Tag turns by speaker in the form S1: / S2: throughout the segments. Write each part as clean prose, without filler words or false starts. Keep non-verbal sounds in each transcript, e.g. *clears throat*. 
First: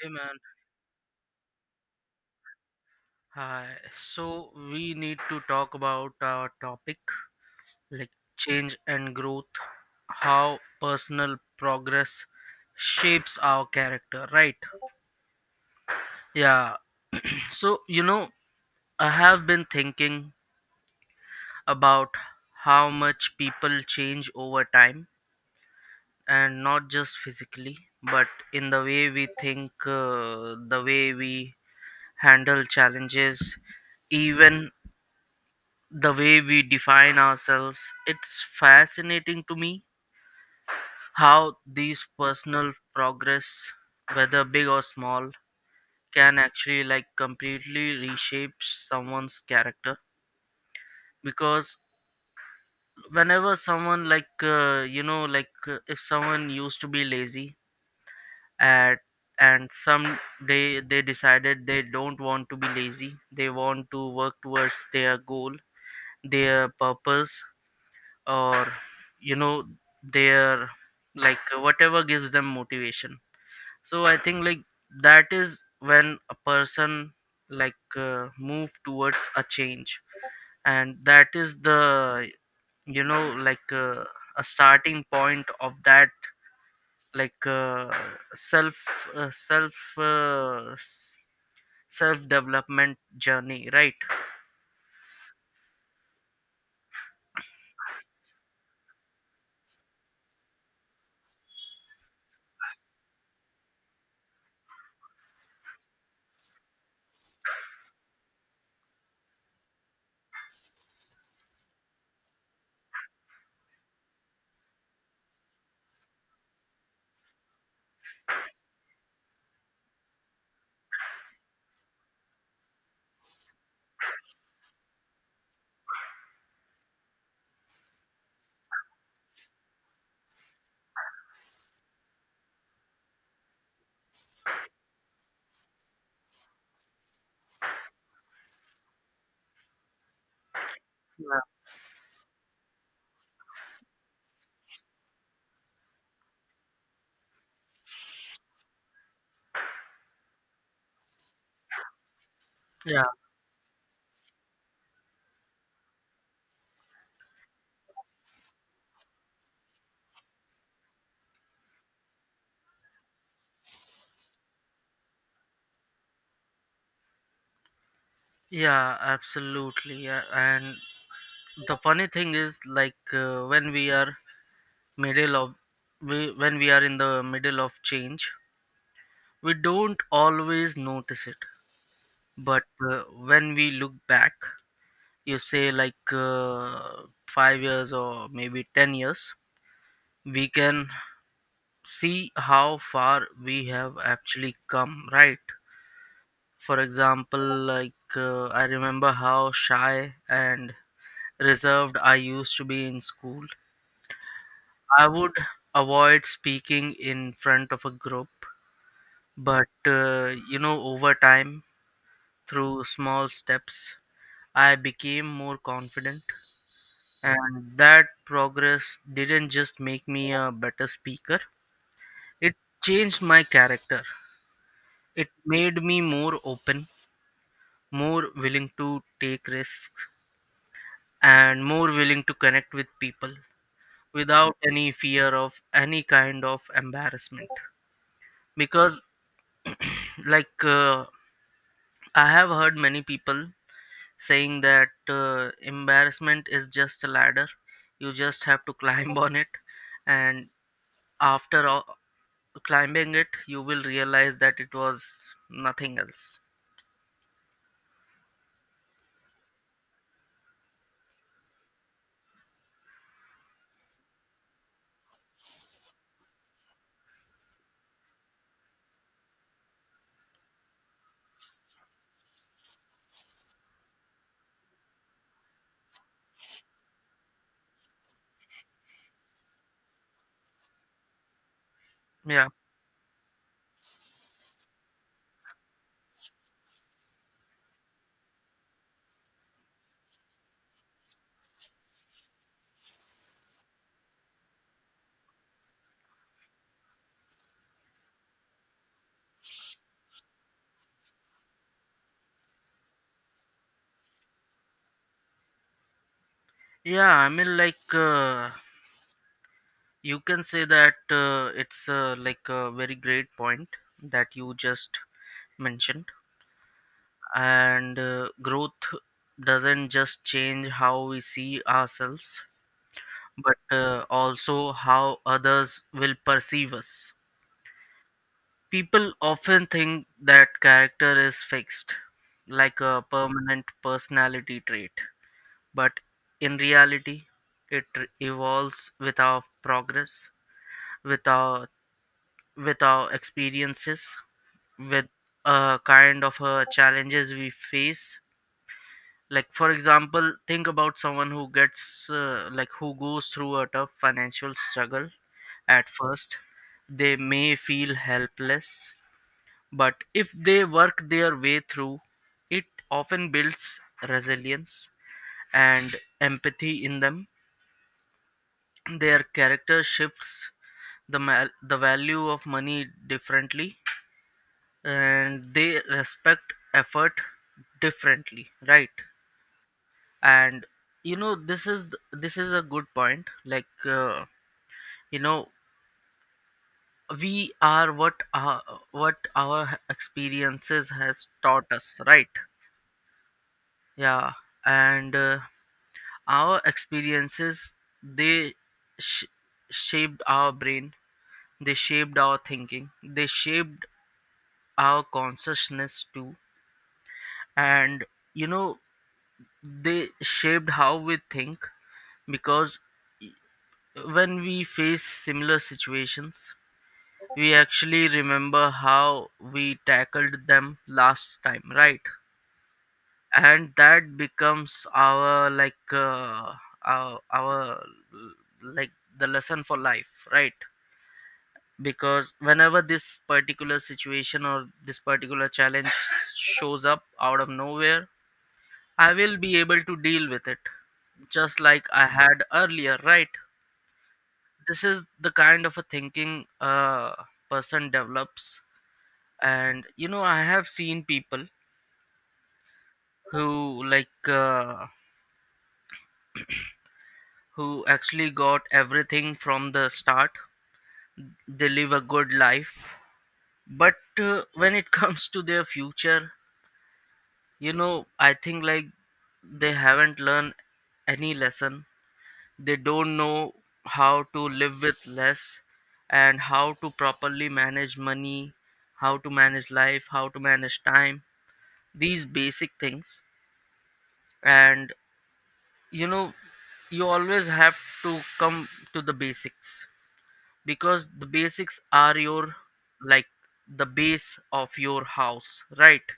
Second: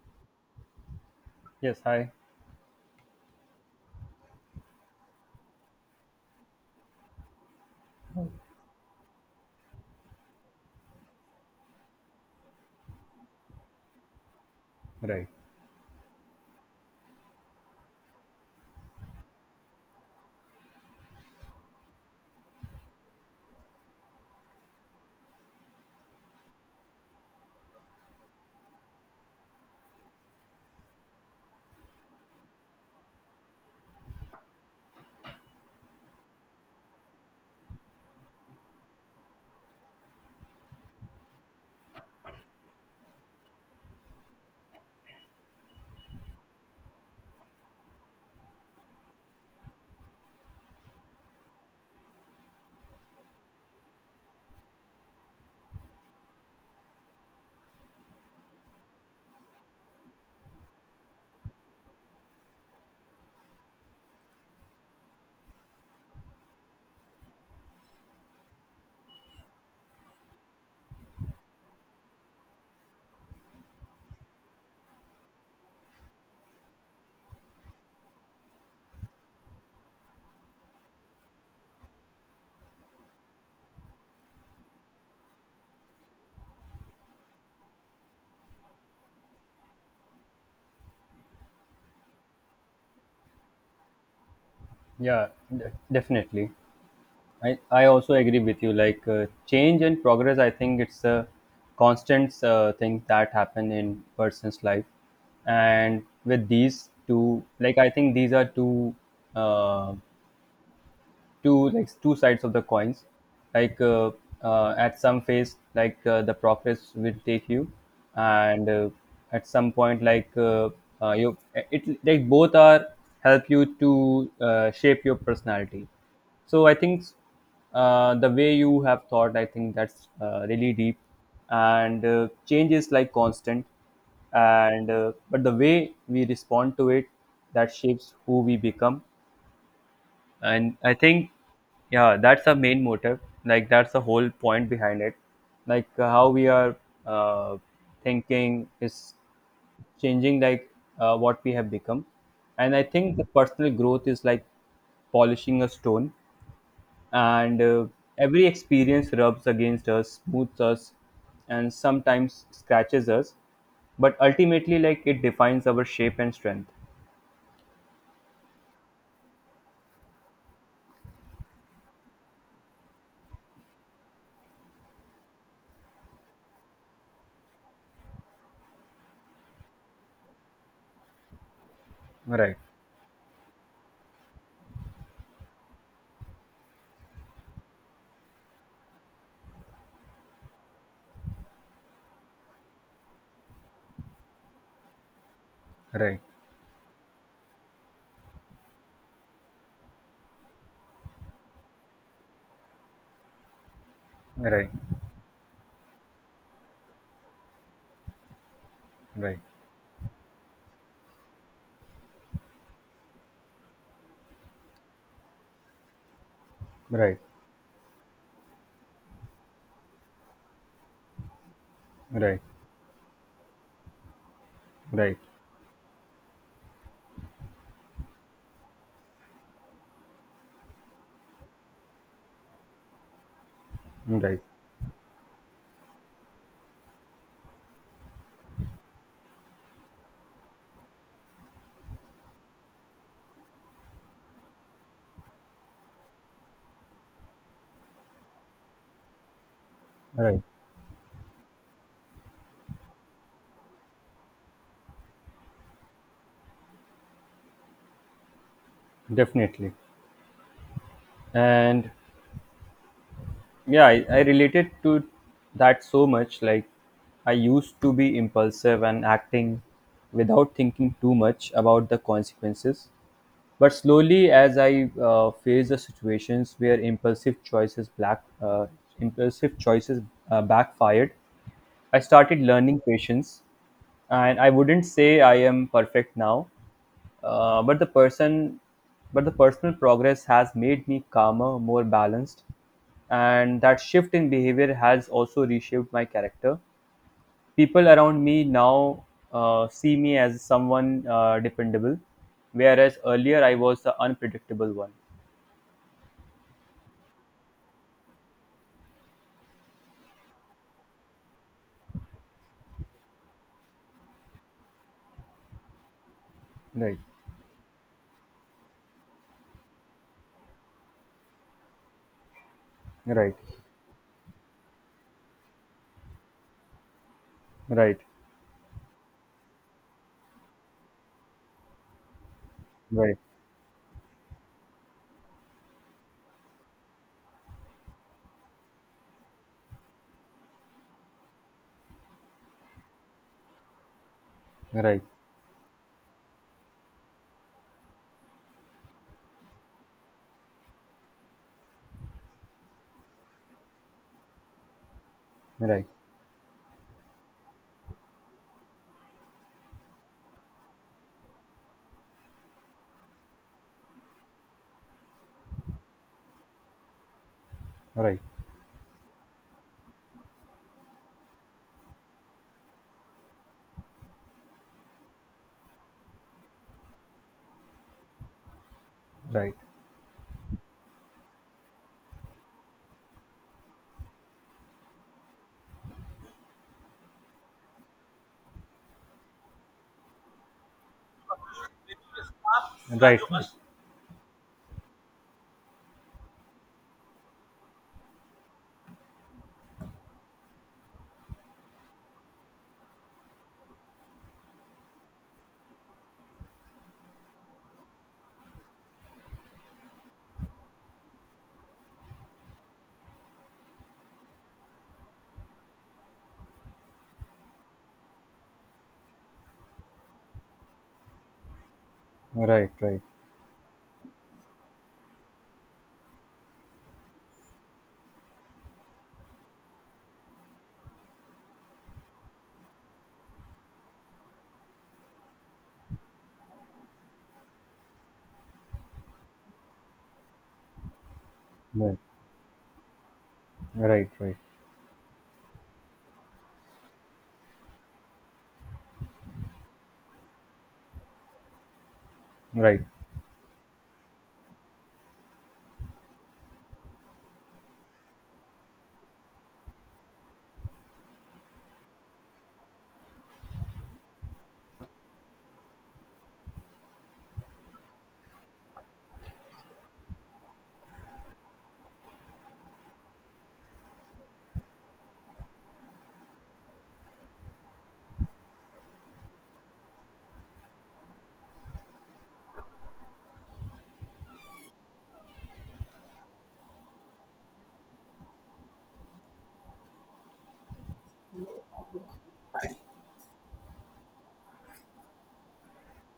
S1: Hey man,
S2: Yes, hi.
S1: hi. So we need to talk about our topic, like change and growth, how personal progress shapes our character, right?
S2: Right.
S1: Yeah. *clears throat* So, you know, I have been thinking about how much people change over time, and not just physically, but in the way we think, the way we handle challenges, even the way we define ourselves. It's fascinating to me how these personal progress, whether big or small, can actually like completely reshape someone's character. Because whenever someone if someone used to be lazy at and some day, they decided they don't want to be lazy, they want to work towards their goal, their purpose, or you know their, like, whatever gives them motivation. So I think like that is when a person move towards a change, and that is the, you know a starting point of that, like uh, self self uh, self development journey, right?
S2: Yeah, definitely. I also agree with you. Like change and progress, I think it's a constant thing that happen in person's life. And with these two, like I think these are uh, two sides of the coins, like at some phase, like the progress will take you, and at some point, like you it like both are help you to shape your personality. So I think the way you have thought, I think that's really deep. And change is like constant, and but the way we respond to it, that shapes who we become. And I
S1: Yeah,
S2: think, yeah, that's the main motive, like that's the whole point behind it, like how we are uh, thinking is changing, like what we have become. And I
S1: yeah,
S2: think the personal growth is like polishing a stone, and every experience rubs against us, smooths us, and sometimes scratches us, but ultimately like it defines our shape and strength.
S1: yeah, absolutely, yeah. And the funny thing is when we are middle of, when we are in the middle of change, we don't always notice it.
S2: Right,
S1: But uh, when we look back, you say 5 years or maybe 10 years, we can see how far we have actually come, right?
S2: right,
S1: For example, I remember how shy and reserved I used to be in school.
S2: right,
S1: I would avoid speaking in front of a group.
S2: right,
S1: But, you know, over time, through small steps, I became more confident.
S2: right,
S1: And that progress didn't just make me a better speaker,
S2: right,
S1: it changed my character.
S2: right,
S1: It made me more open, more willing to take risks, and more willing to connect with people
S2: right,
S1: without any fear of any kind of embarrassment. Because, like, uh, I have heard many people saying that embarrassment is just a ladder, you just have to climb on it.
S2: right.
S1: And after all, climbing it, you will realize that it was nothing else.
S2: Definitely. And yeah, I related to that so much. Like, I used to be impulsive and acting without thinking too much about the consequences. But slowly, as I face the situations where impulsive choices backfired, I started
S1: Yeah,
S2: learning patience. And I wouldn't say I am perfect now. But but the personal progress has made me calmer, more balanced, and that shift in behavior has also reshaped my character. People around me now see me as someone dependable, whereas earlier I was the unpredictable one.
S1: yeah, I mean, you can say that it's like a very great point that you just mentioned.
S2: Right,
S1: And growth doesn't just change how we see ourselves,
S2: right,
S1: but also how others will perceive us.
S2: right,
S1: People often think that character is fixed, like a
S2: right,
S1: permanent personality trait, but in reality, it evolves with our progress, with our, with our experiences,
S2: right, right,
S1: with a kind of challenges we face. Like for example, think about someone who gets who goes through a tough financial struggle
S2: right,
S1: at first. They may feel helpless. But if they work their way through, it often builds resilience and empathy in them.
S2: right, right,
S1: Their character shifts, the value of money differently, and they respect effort differently, right?
S2: right,
S1: And you know, this is this is a good point, you know, we are what our experiences has taught us, right?
S2: right,
S1: Yeah. And our experiences, they sh- shaped our brain, they shaped our thinking, they shaped our consciousness too. And you know, they shaped how we think because when we face similar situations, we actually remember how we tackled them last time, right? And that becomes our, our, like, the lesson for life, right? Because whenever this particular situation or this particular challenge shows up out of nowhere, I will be able to deal with it just like
S2: right,
S1: I had earlier, right?
S2: right, right,
S1: This is the kind of a thinking a person develops. And you know, I have seen people
S2: right.
S1: who who actually got everything from the start. They live a good life, but when it *laughs* comes to their future, you know, I think like they haven't learned any lesson. They don't know how to live with less, and how to properly manage money, how to manage life, how to manage time, these basic things. And you know, you always have to come to the basics because the basics are your, like, the base of your house, right?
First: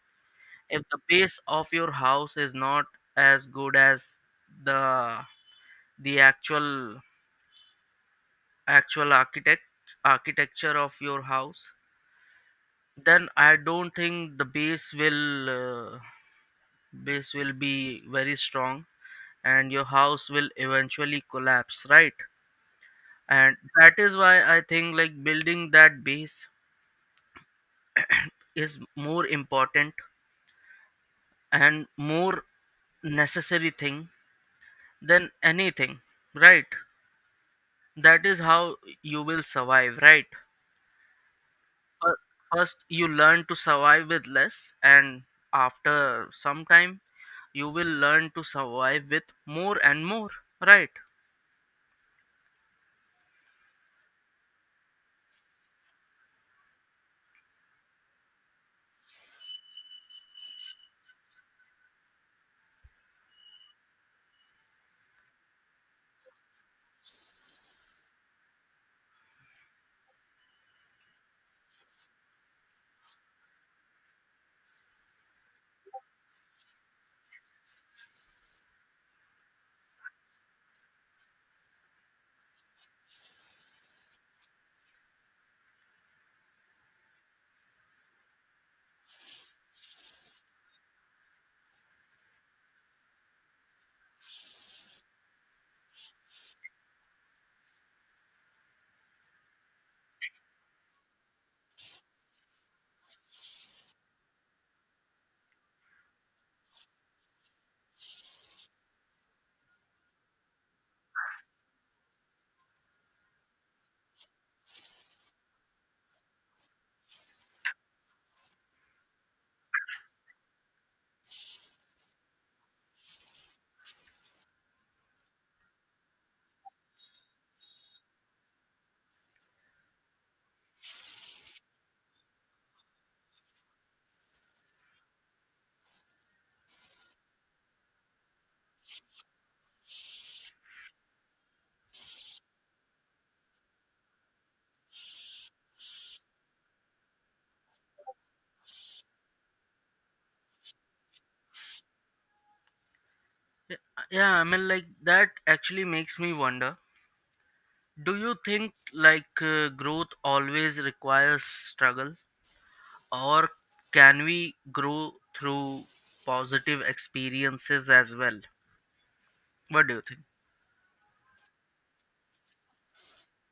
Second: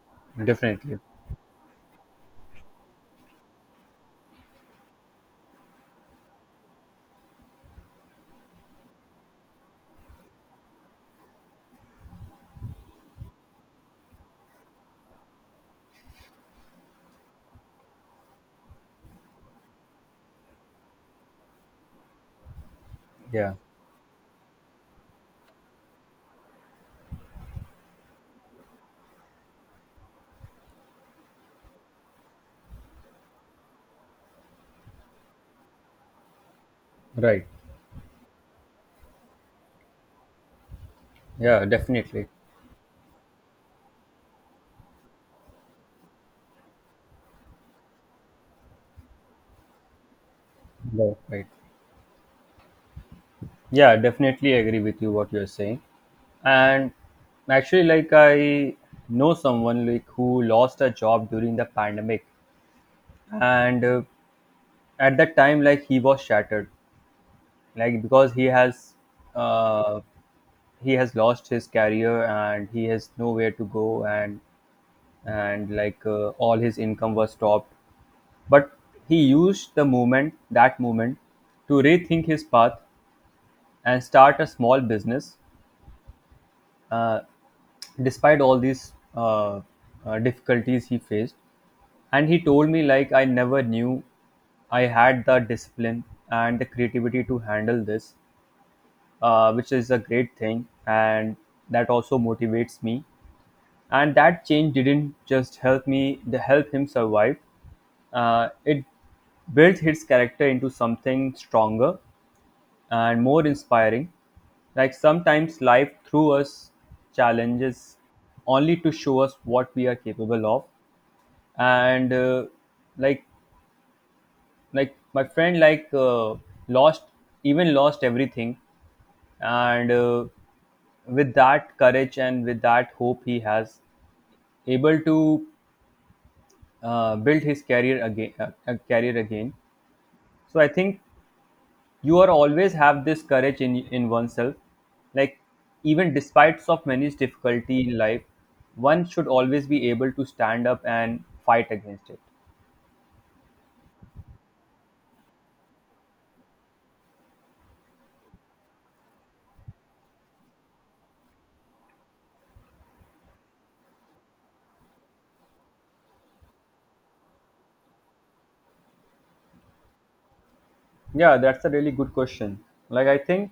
S1: If
S2: Definitely.
S1: the base of your house is not as good as the the actual architecture of your house, then I don't think the base will, base will be very strong, and your house will eventually collapse, right?
S2: Yeah.
S1: And that is why I think like building that base is more important and more necessary thing than anything, right?
S2: Right.
S1: That is how you will survive, right?
S2: Yeah.
S1: Fir-
S2: Definitely.
S1: First, you learn to survive with less, and after some time, you will learn to survive with more and more, right?
S2: Right, right. Yeah, definitely agree with you what you're saying. And actually, like I know someone like who lost a job during the pandemic, and at that time, like he was shattered, like because uh, he has lost his career and he has nowhere to go, and like all his income was stopped. But he used that moment to rethink his path and start a small business, uh, despite all these uh, difficulties he faced. And he told me, like, I never knew I had the discipline and the creativity to handle this, which is a great thing. And that also motivates me, and that change didn't just help me, the help him survive. Uh, it built his character into something stronger and more inspiring. Like sometimes life threw us challenges only to show us what we are capable of. And like like my friend like lost even lost everything, and with that courage and with that hope he has able to build his career again. So I think you are always have this courage in oneself, like even despite of many difficulty in life, one should always be able to stand up and fight against it.
S1: Yeah, I mean, like that actually makes me wonder, do you think growth always requires struggle, or can we grow through positive experiences as well? What do you think?
S2: Yeah, that's a really good question. Like I think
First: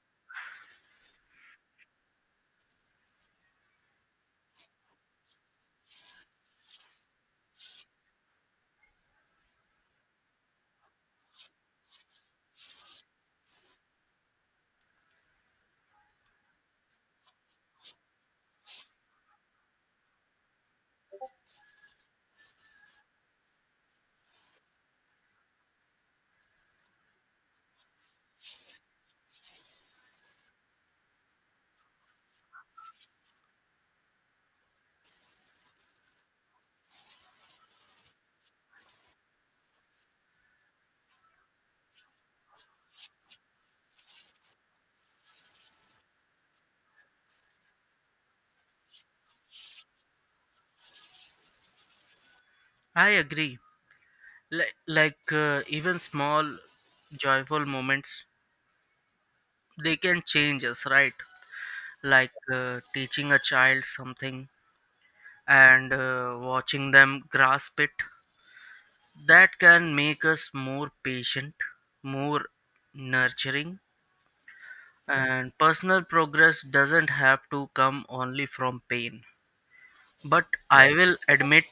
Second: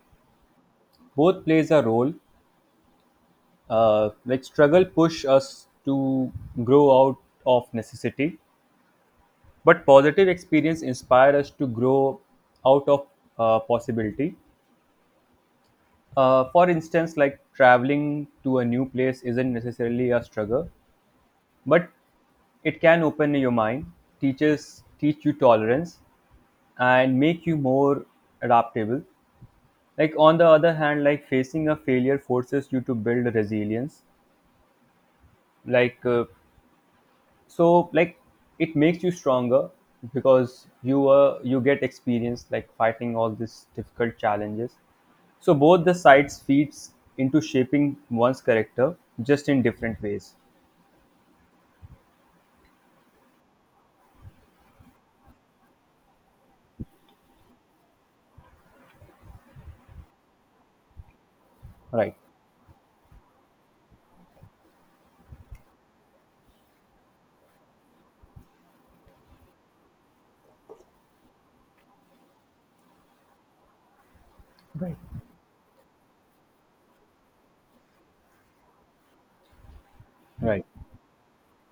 S2: both plays a role. Like struggle push us to grow out of necessity, but positive experience inspire us to grow out of possibility. For instance, like traveling to a new place isn't necessarily a struggle, but it can open your mind, teach you tolerance, and make you more adaptable. Like on the other hand, like facing a failure forces you to build resilience, like so like it makes you stronger, because you get experience like fighting all these difficult challenges. So both the sides feeds into shaping one's character, just in different ways.
S1: I agree. Like, even small joyful moments, they can change us, right?
S2: Right,
S1: Teaching a child something and watching them grasp it, that can make us more patient, more nurturing.
S2: right,
S1: And personal progress doesn't have to come only from pain, but
S2: right,
S1: I, right, will admit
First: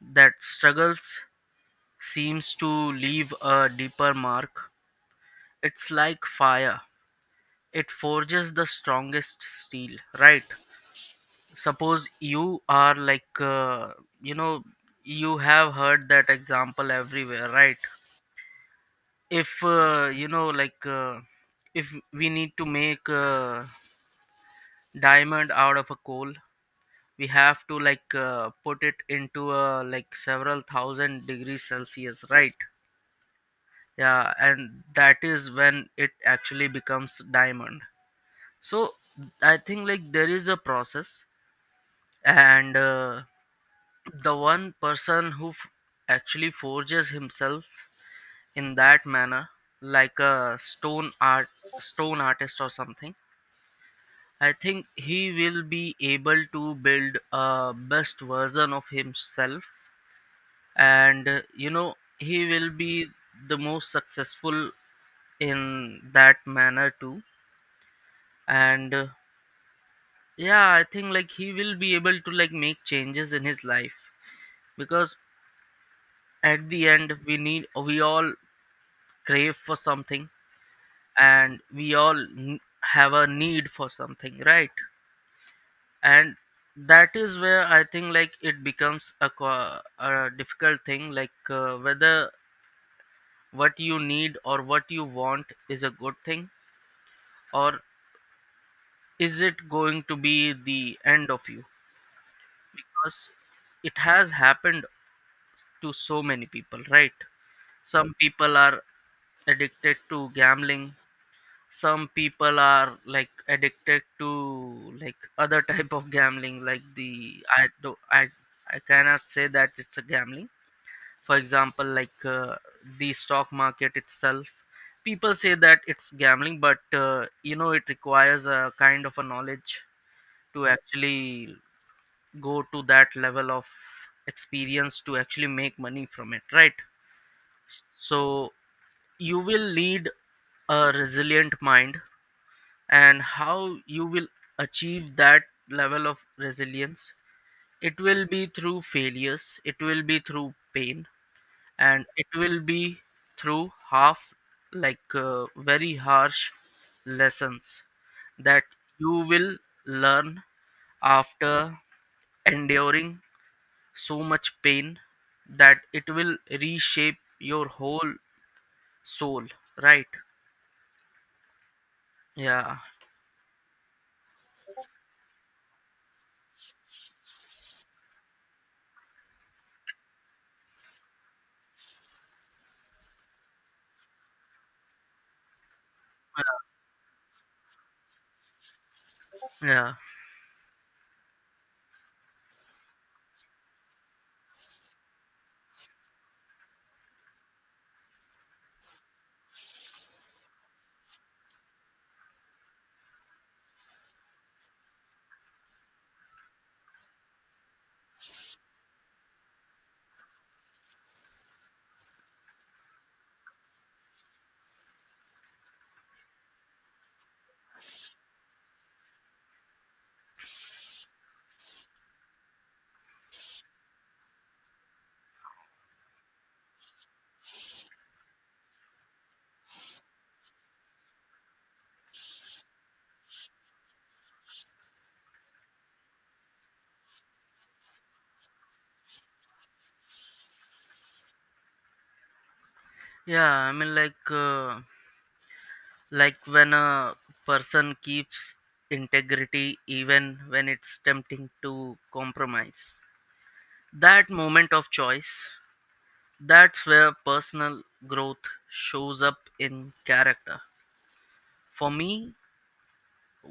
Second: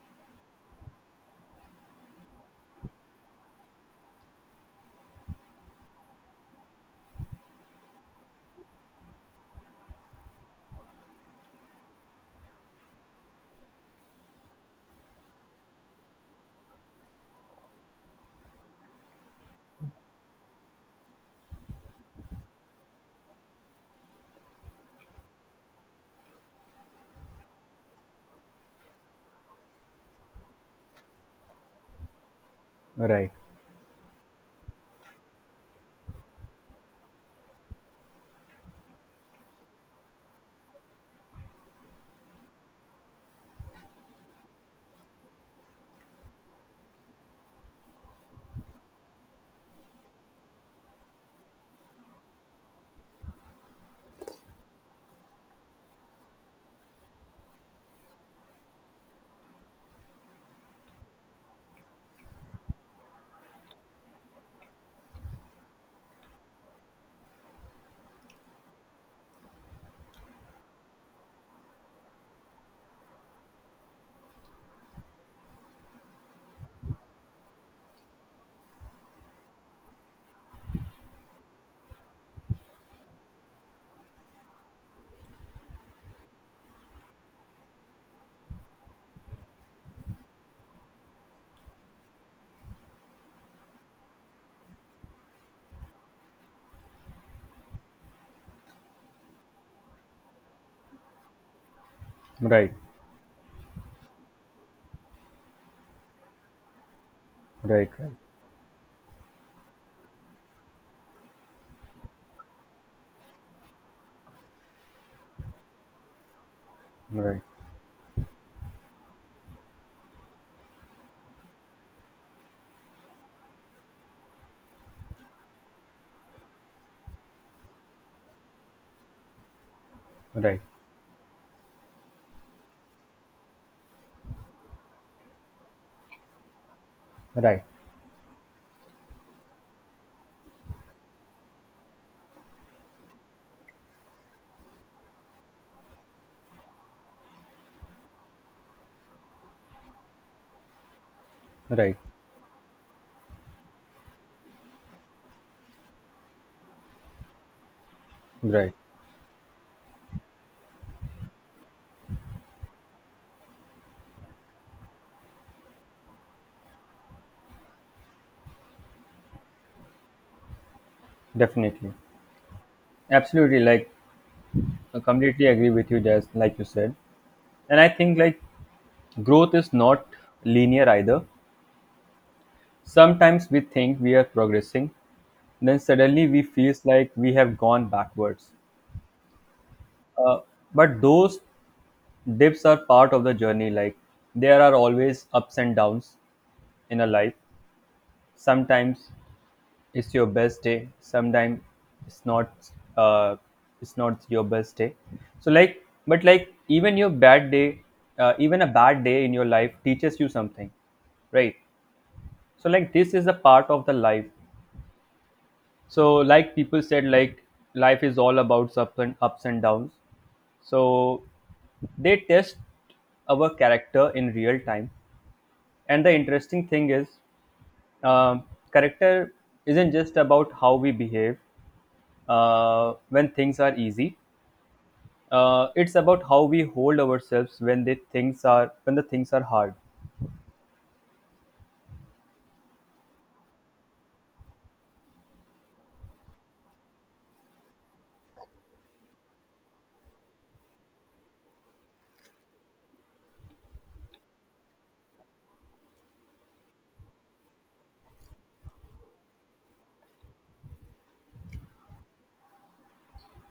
S1: that struggles seems to leave a deeper mark. It's like fire, it forges the strongest steel, right? Suppose you are you know, you have heard that example everywhere, right? If you know if we need to make a diamond out of a coal, we have to put it into a like several thousand degrees Celsius, right?
S2: right,
S1: Yeah, and that is when it actually becomes diamond. So I think like there is a process, and the one person who actually forges himself in that manner, like a stone artist or something, I think he will be able to build a best version of himself, and you know, he will be the most successful in that manner too. And yeah, I think like he will be able to like make changes in his life because at the end, we all crave for something, and we all have a need for something, right? And that is where I think like it becomes a, a difficult thing, whether what you need or what you want is a good thing, or is it going to be the end of you,
S2: right,
S1: because it has happened to so many people, right?
S2: right. Right.
S1: Some people are addicted to gambling, some people are like addicted to like other *laughs* type of gambling like the,
S2: Right,
S1: I do I cannot say that it's a gambling. For example, the stock market itself, people say that it's gambling, but you know, it requires a kind of a knowledge
S2: right,
S1: to actually go to that level of experience to actually make money from it, right?
S2: right,
S1: So you will need a resilient mind, and how you will achieve that level of resilience, it will be through failures, it will be through pain,
S2: right,
S1: and it will be through half, very harsh lessons, that
S2: right.
S1: you will learn after enduring so much pain, that it will reshape your whole soul, right?
S2: Definitely,
S1: Yeah.
S2: absolutely. Like, I completely agree with you, Jazz. Like you said, and I think like growth is not linear either. Sometimes we think we are progressing, then suddenly we
S1: Yeah,
S2: feels like we have gone backwards.
S1: yeah,
S2: Uh, but those dips are part of the journey. Like, there are always ups and downs in a life. Sometimes it's your best day. Sometimes it's not, uh it's not your best day. So like, but like even your bad day, even a bad day in your life teaches you something, right? So like this is a part of the life. So like people said like life is all about ups and downs. So they test our character in real time. And the interesting thing is, um, character isn't just about how we behave when things are easy. It's about how we hold ourselves when the things are when the things are hard.
S1: yeah, I mean, like when a person keeps integrity even when it's tempting to compromise. That moment of choice, that's where personal growth shows up in character. For me,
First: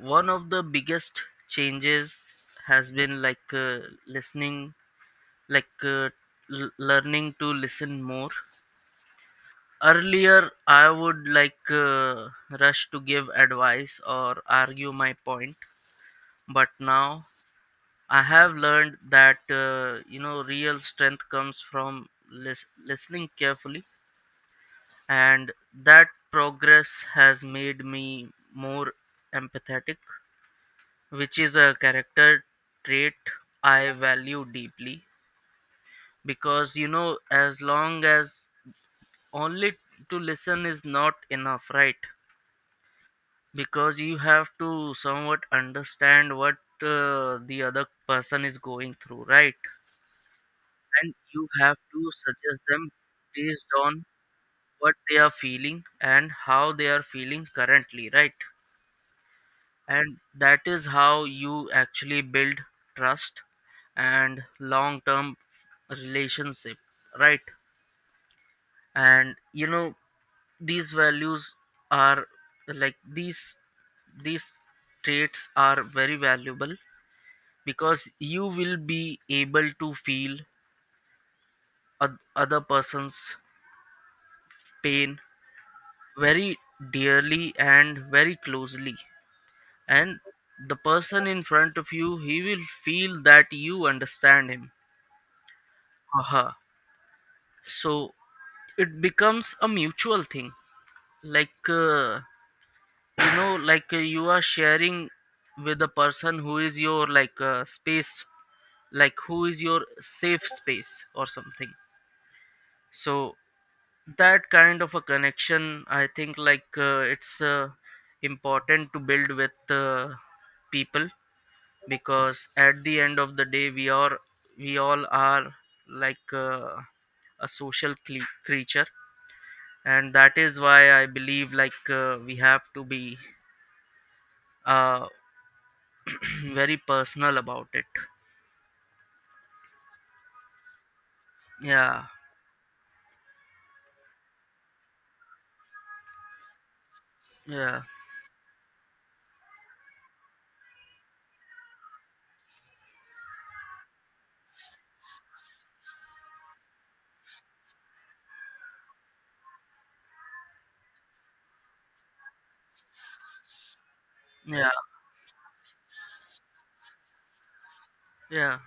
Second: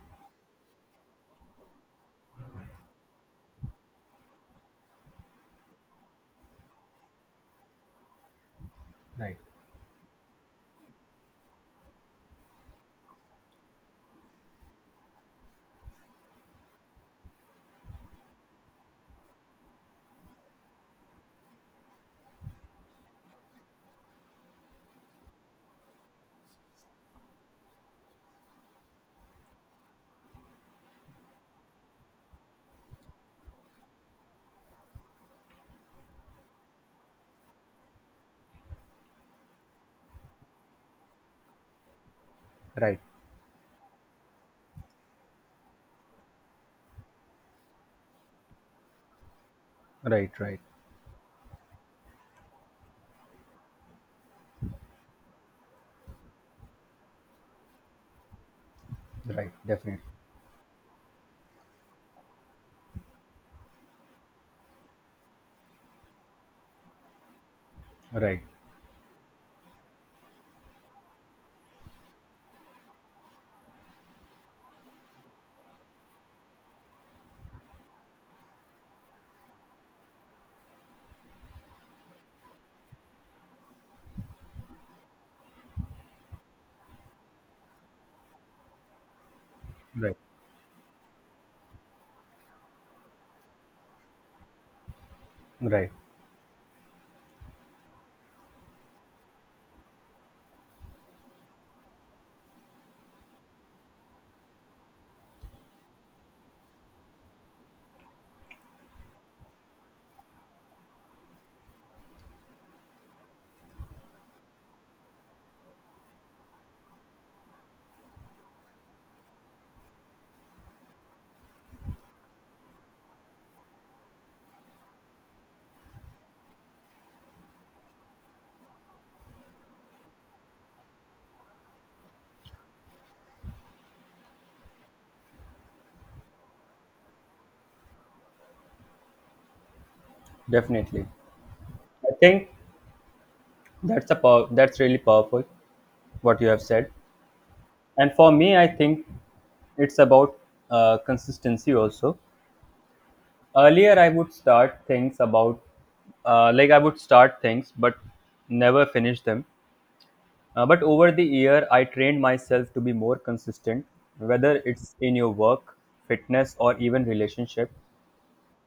S1: one of the biggest changes has been listening, like uh, learning to listen more.
S2: Right,
S1: Earlier, I would rush to give advice or argue my point. But now I have learned that you know, real strength comes from listening carefully, and that progress has made me more empathetic, which is a character trait I value deeply. Because you know, as long as only to listen is not enough, right?
S2: right,
S1: Because you have to somewhat understand what the other person is going through, right?
S2: right, right,
S1: And you have to suggest them based on what they are feeling and how they are feeling currently, right?
S2: right, definitely,
S1: And that is how you actually build trust and long term relationship, right?
S2: right,
S1: And you know, these values are like, these these traits are very valuable because you will be able to feel other person's pain very dearly and very closely.
S2: right,
S1: And the person in front of you, he will feel that you understand him
S2: right.
S1: or her. So it becomes a mutual thing, like you know, like you are sharing with a person who is your like space, like who is your safe space or something. So that kind of a connection, I think like it's important to build with people, because at the end of the day we all are like a social creature, and that is why I believe like we have to be uh, *clears throat* very personal about it.
S2: Definitely,
S1: Yeah,
S2: I think that's really powerful what you have said.
S1: yeah,
S2: And for me, I think it's about consistency also. Earlier, I would start things, but never finish them. But over the year, I trained myself to be more consistent, whether
S1: yeah,
S2: it's in your work, fitness, or even relationship.
S1: yeah,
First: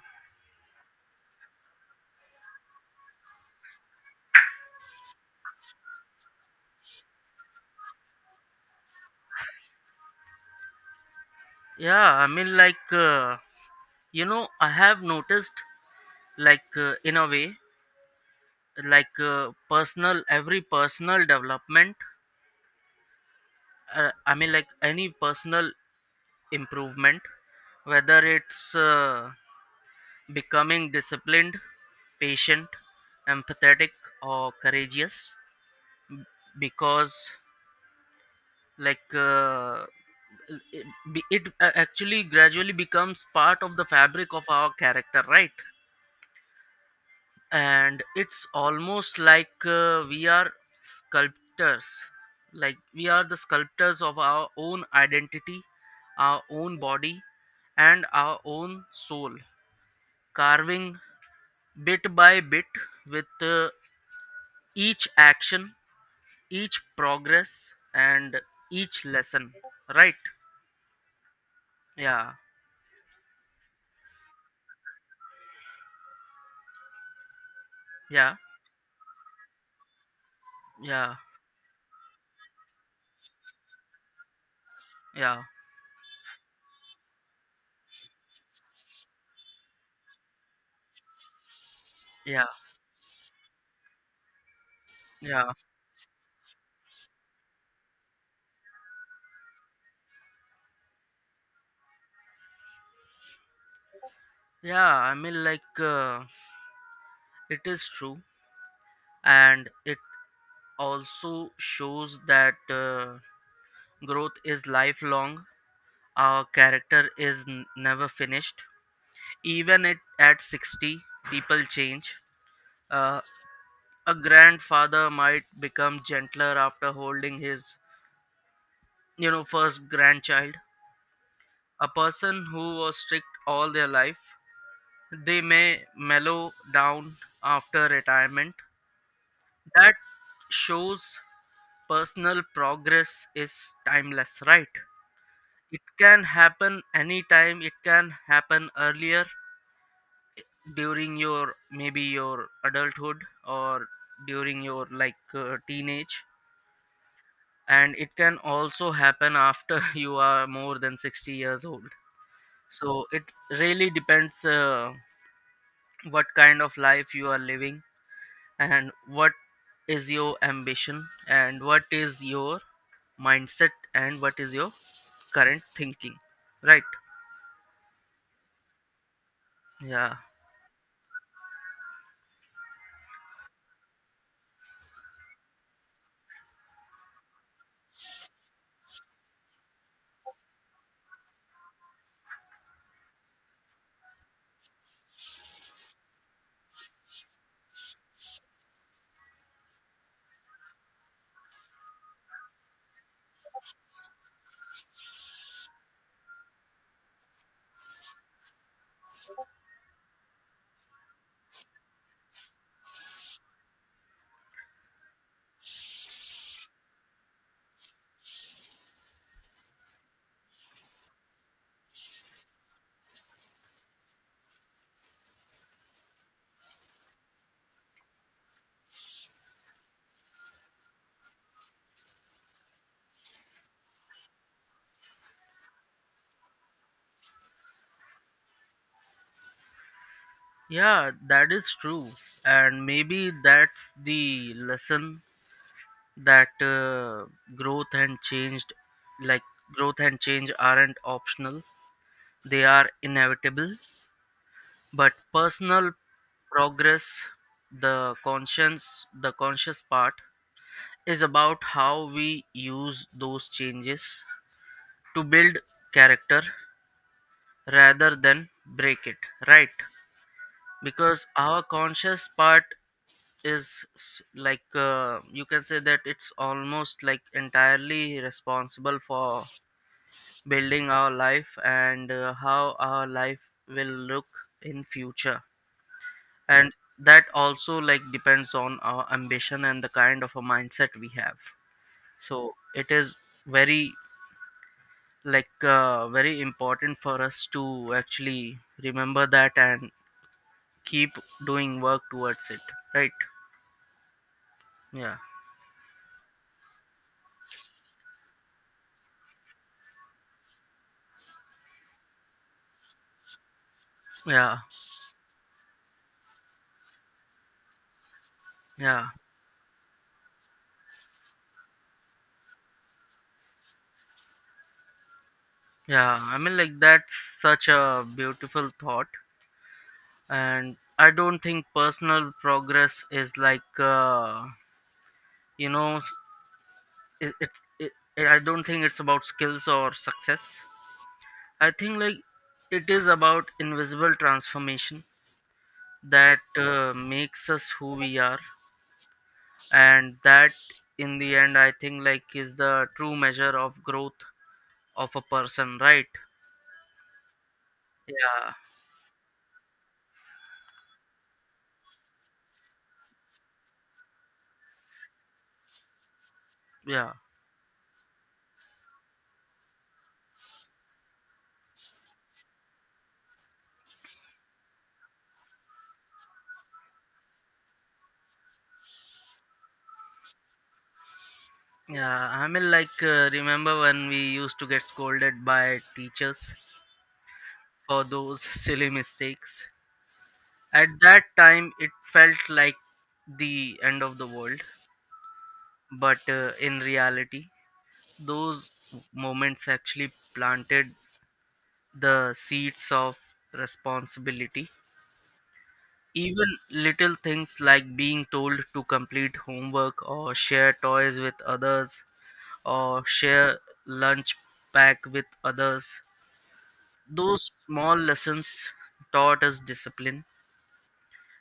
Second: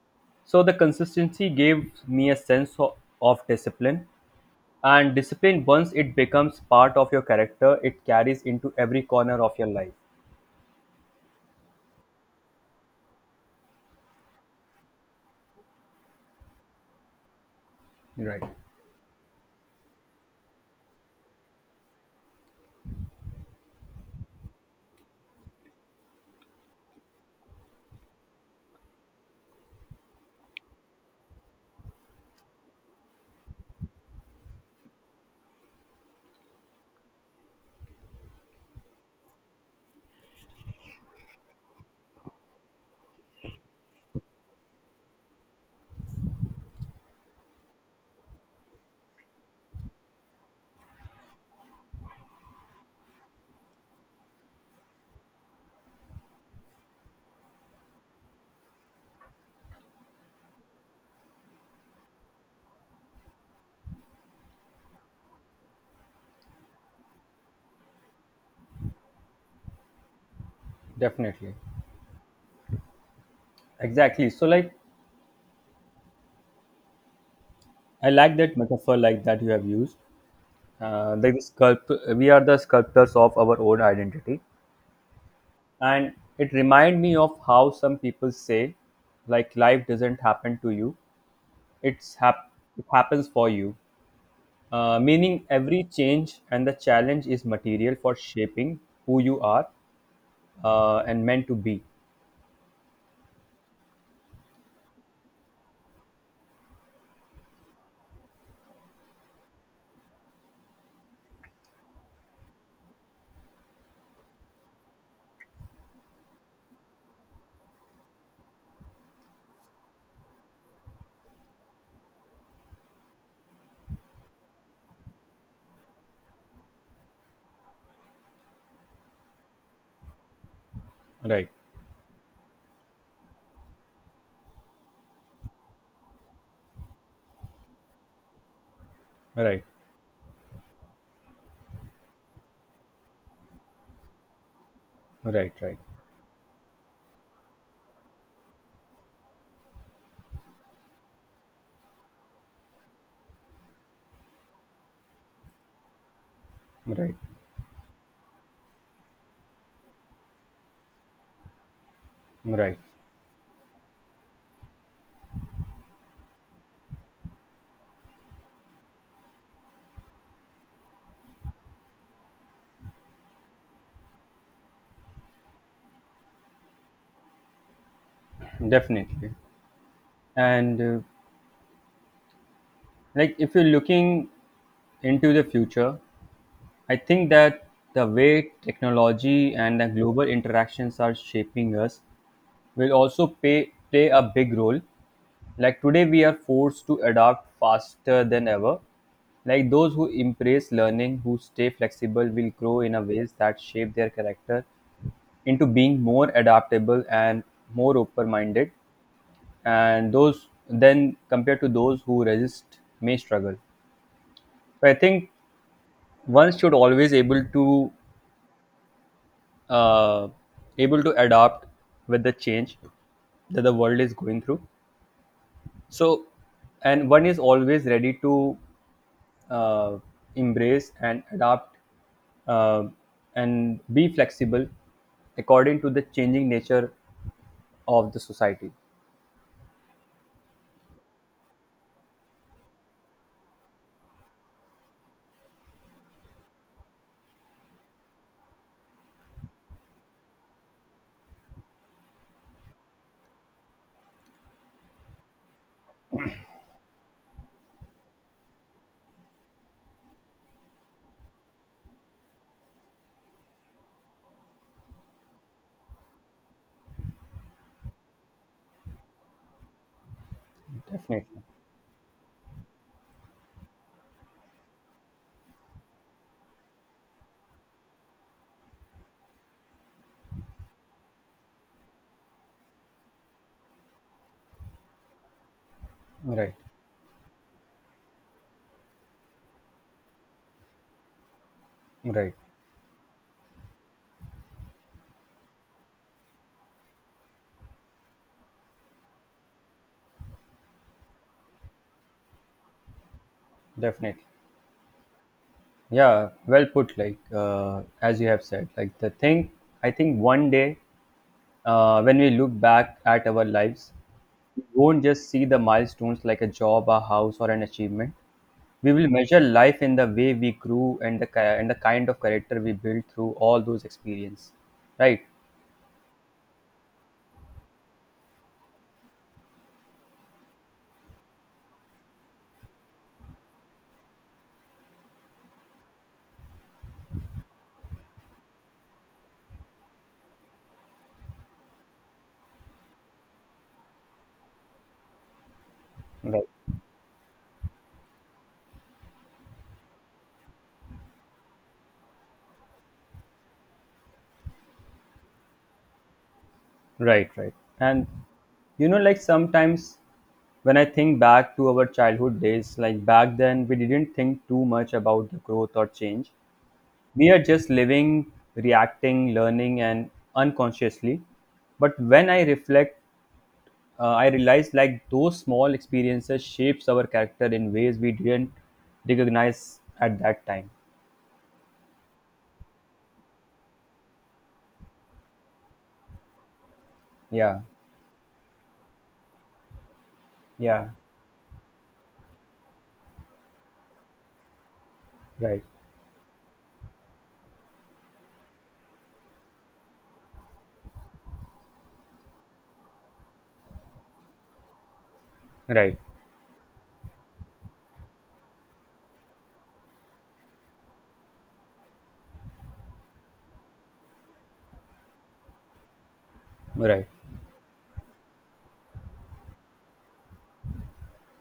S2: So the consistency gave me a sense of discipline. And discipline, once it becomes part of your character, it carries into every corner of your life.
S1: yeah, I mean, like you know, I have noticed like in a way,
S2: Right.
S1: like personal every personal development, I mean like any personal improvement, whether it's becoming disciplined, patient, empathetic, or courageous, because like it, it actually gradually becomes part of the fabric of our character, right? And it's almost like we are sculptors, like we are the sculptors of our own identity, our own body, and our own soul, carving bit by bit with each action, each progress, and each lesson, right?
S2: Definitely.
S1: Yeah,
S2: Exactly. So, like, I
S1: yeah,
S2: like that metaphor, like that you have used.
S1: yeah,
S2: We are the sculptors of our own identity.
S1: yeah,
S2: And it remind me of how some people say like life doesn't happen to you, it's
S1: yeah,
S2: hap- it happens for you, meaning
S1: yeah,
S2: every change and the challenge is material for shaping who you are, and meant to be.
S1: yeah, I mean like it is true, and it also shows that growth is lifelong. Our character is never finished. Even at 60 people change. Uh, a grandfather might become gentler after holding his, you know, first grandchild.
S2: Right,
S1: A person who was strict all their life, they may mellow down after retirement.
S2: right,
S1: That shows personal progress is timeless, right?
S2: right, right,
S1: It can happen anytime, it can happen earlier during your maybe your adulthood, or during your like teenage,
S2: right,
S1: and it can also happen after *laughs* you are more than 60 years old.
S2: right,
S1: So it really depends what kind of life you are living, and what is your ambition, and what is your mindset, and what is your current thinking, right?
S2: definitely.
S1: Yeah,
S2: And like if you're looking into the future, I think that the way technology and the global interactions are shaping us will also play a big role. Like today, we are forced to adapt faster than ever. Like those who embrace learning, who stay flexible, will grow in a ways that shape their character into being more adaptable and more open-minded. And those then compared to those who resist may struggle. So I think one should always able to uh, able to adapt with the change that the world is going through. So and one is always ready to uh, embrace and adapt, uh, and be flexible according to the changing nature of the society.
S1: yeah, that is true. And maybe that's the lesson that growth and changed like growth and change aren't optional, they are inevitable. But personal progress, the conscience the conscious part, is about how we use those changes to build character rather than break it, right?
S2: Definitely,
S1: Because our conscious part is like you can say that it's almost like entirely responsible for building our life and how our life will look in future.
S2: right,
S1: And that also like depends on our ambition and the kind of a mindset we have.
S2: right,
S1: So it is very like very important for us to actually remember that and keep doing work towards it, right?
S2: definitely.
S1: Yeah,
S2: Yeah, well put. Like as you have said, like the thing. I think one day, when we look back at our lives,
S1: yeah,
S2: we won't just see the milestones like a job, a house, or an achievement. We will
S1: yeah,
S2: measure life in the way we grew and and the kind of character we built through all those experiences. Right.
S1: yeah, I mean like that's such a beautiful thought. And I don't think personal progress is like you know, it, it, it I don't think it's about skills or success. I think like it is about invisible transformation
S2: Right.
S1: that makes us who we are. And that in the end, I think like, is the true measure of growth of a person, right?
S2: Right. Right. And
S1: Yeah,
S2: you know, like sometimes when I think back to our childhood days, like back then, we didn't think too much about the growth or change.
S1: yeah,
S2: We are just living, reacting, learning, and unconsciously. But when I reflect, I realize like those small experiences shapes our character in ways we didn't recognize at that time.
S1: yeah, I mean like remember when we used to get scolded by teachers
S2: Yeah,
S1: for those *laughs* silly mistakes?
S2: yeah,
S1: At that time it felt like the end of the world,
S2: right,
S1: but in reality those moments actually planted the seeds of responsibility.
S2: right,
S1: Even little things like being told to complete homework or share toys with others, or share lunch pack with others.
S2: right,
S1: Those small lessons taught us discipline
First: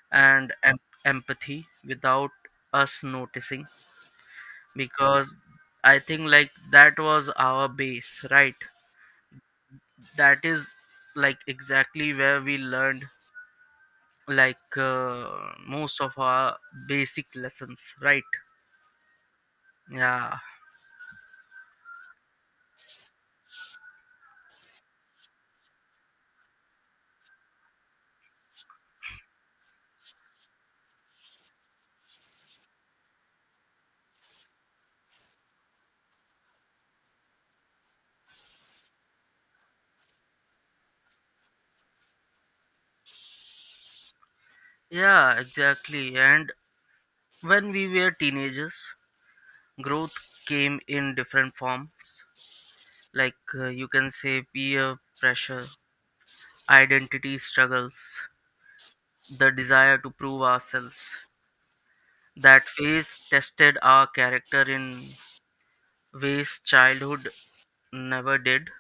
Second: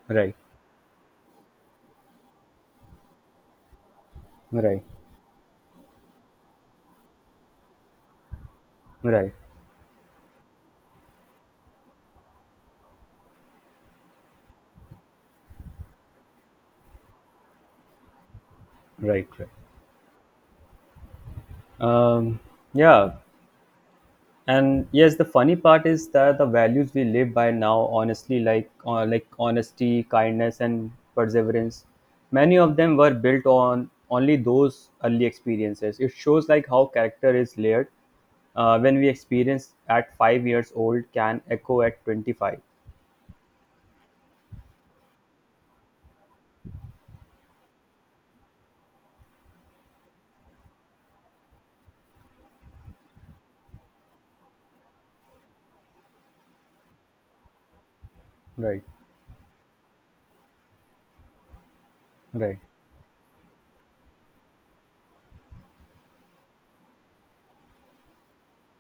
S2: right, right,
S1: and empathy without us noticing,
S2: right,
S1: because I think like that was our base, right?
S2: right,
S1: That is like exactly where we learned like most of our basic lessons, right?
S2: right, right.
S1: Yeah.
S2: Um, yeah, and yes the funny part is that the values we live by now, honestly, like honesty, kindness, and perseverance, many of them were built on only those early experiences. It shows like how character is layered, when we experience at 5 years old can echo at 25.
S1: Yeah, exactly. And when we were teenagers, growth came in different forms. Like you can say peer pressure, identity struggles,
S2: Right,
S1: the desire to prove ourselves.
S2: right,
S1: That phase tested our character in ways childhood never did.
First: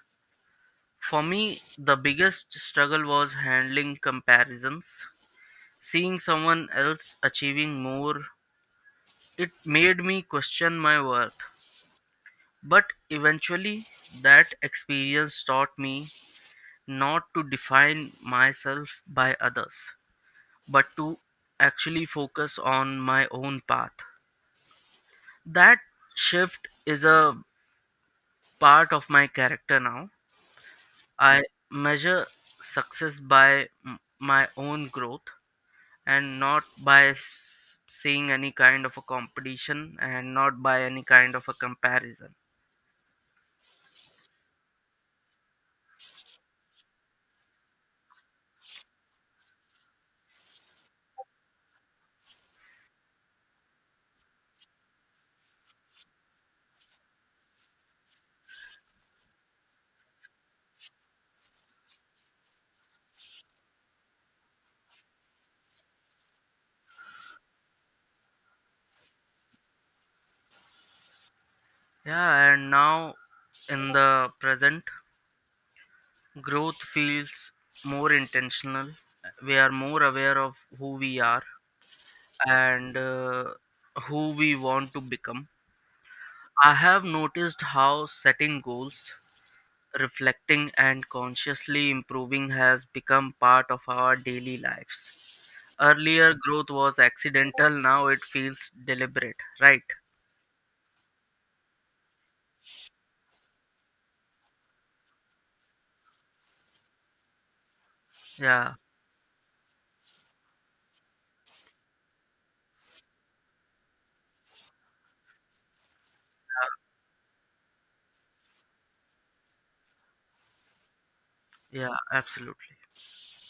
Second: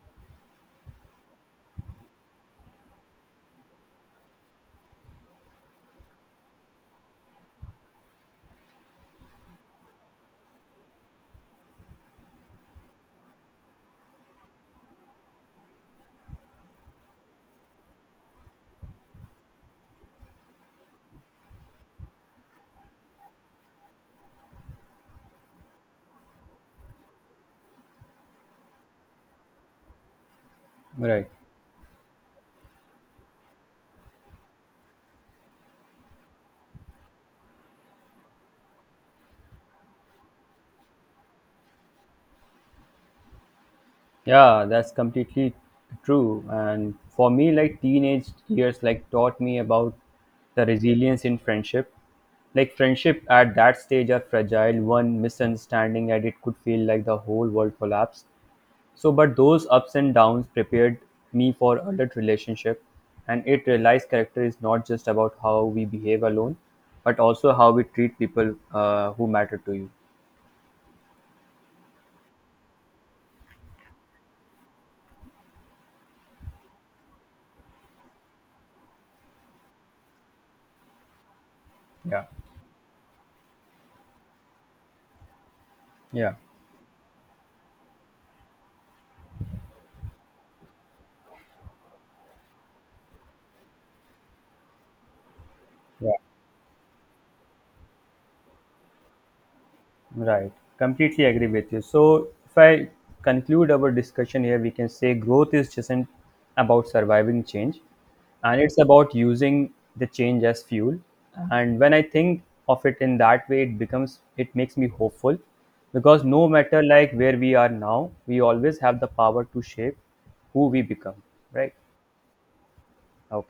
S1: For me, the biggest struggle was handling comparisons. Seeing someone else achieving more, it made me question my worth. But eventually, that experience taught me not to define myself by others, but to actually focus on my own path. That shift is a part of my character now.
S2: right.
S1: I measure success by my own growth, and not by seeing any kind of a competition, and not by any kind of a comparison.
S2: Yeah, that's completely true. And for me, like teenage years, like taught me about the resilience in friendship. Like friendship at that stage are fragile. One misunderstanding and it could feel like the whole world collapsed. So, but those ups and downs prepared me for adult relationship, and it realized character is not just about how we behave alone, but also how we treat people who matter to you.
S1: Yeah, and now in the present, growth feels more intentional. We are more aware of who we are
S2: Yeah,
S1: and who we want to become.
S2: yeah,
S1: I have noticed how setting goals, reflecting, and consciously improving has become part of our daily lives.
S2: yeah.
S1: Earlier, growth was accidental, now it feels deliberate, right?
S2: Right. Completely agree with you. So, if I conclude our discussion here, we can say growth is just isn't about surviving change, and
S1: Yeah,
S2: it's about using the change as fuel. And when I think of it in that way, it becomes, it makes me hopeful, because no matter like where we are now, we always have the power to shape who we become, right?
S1: yeah, absolutely.
S2: Okay.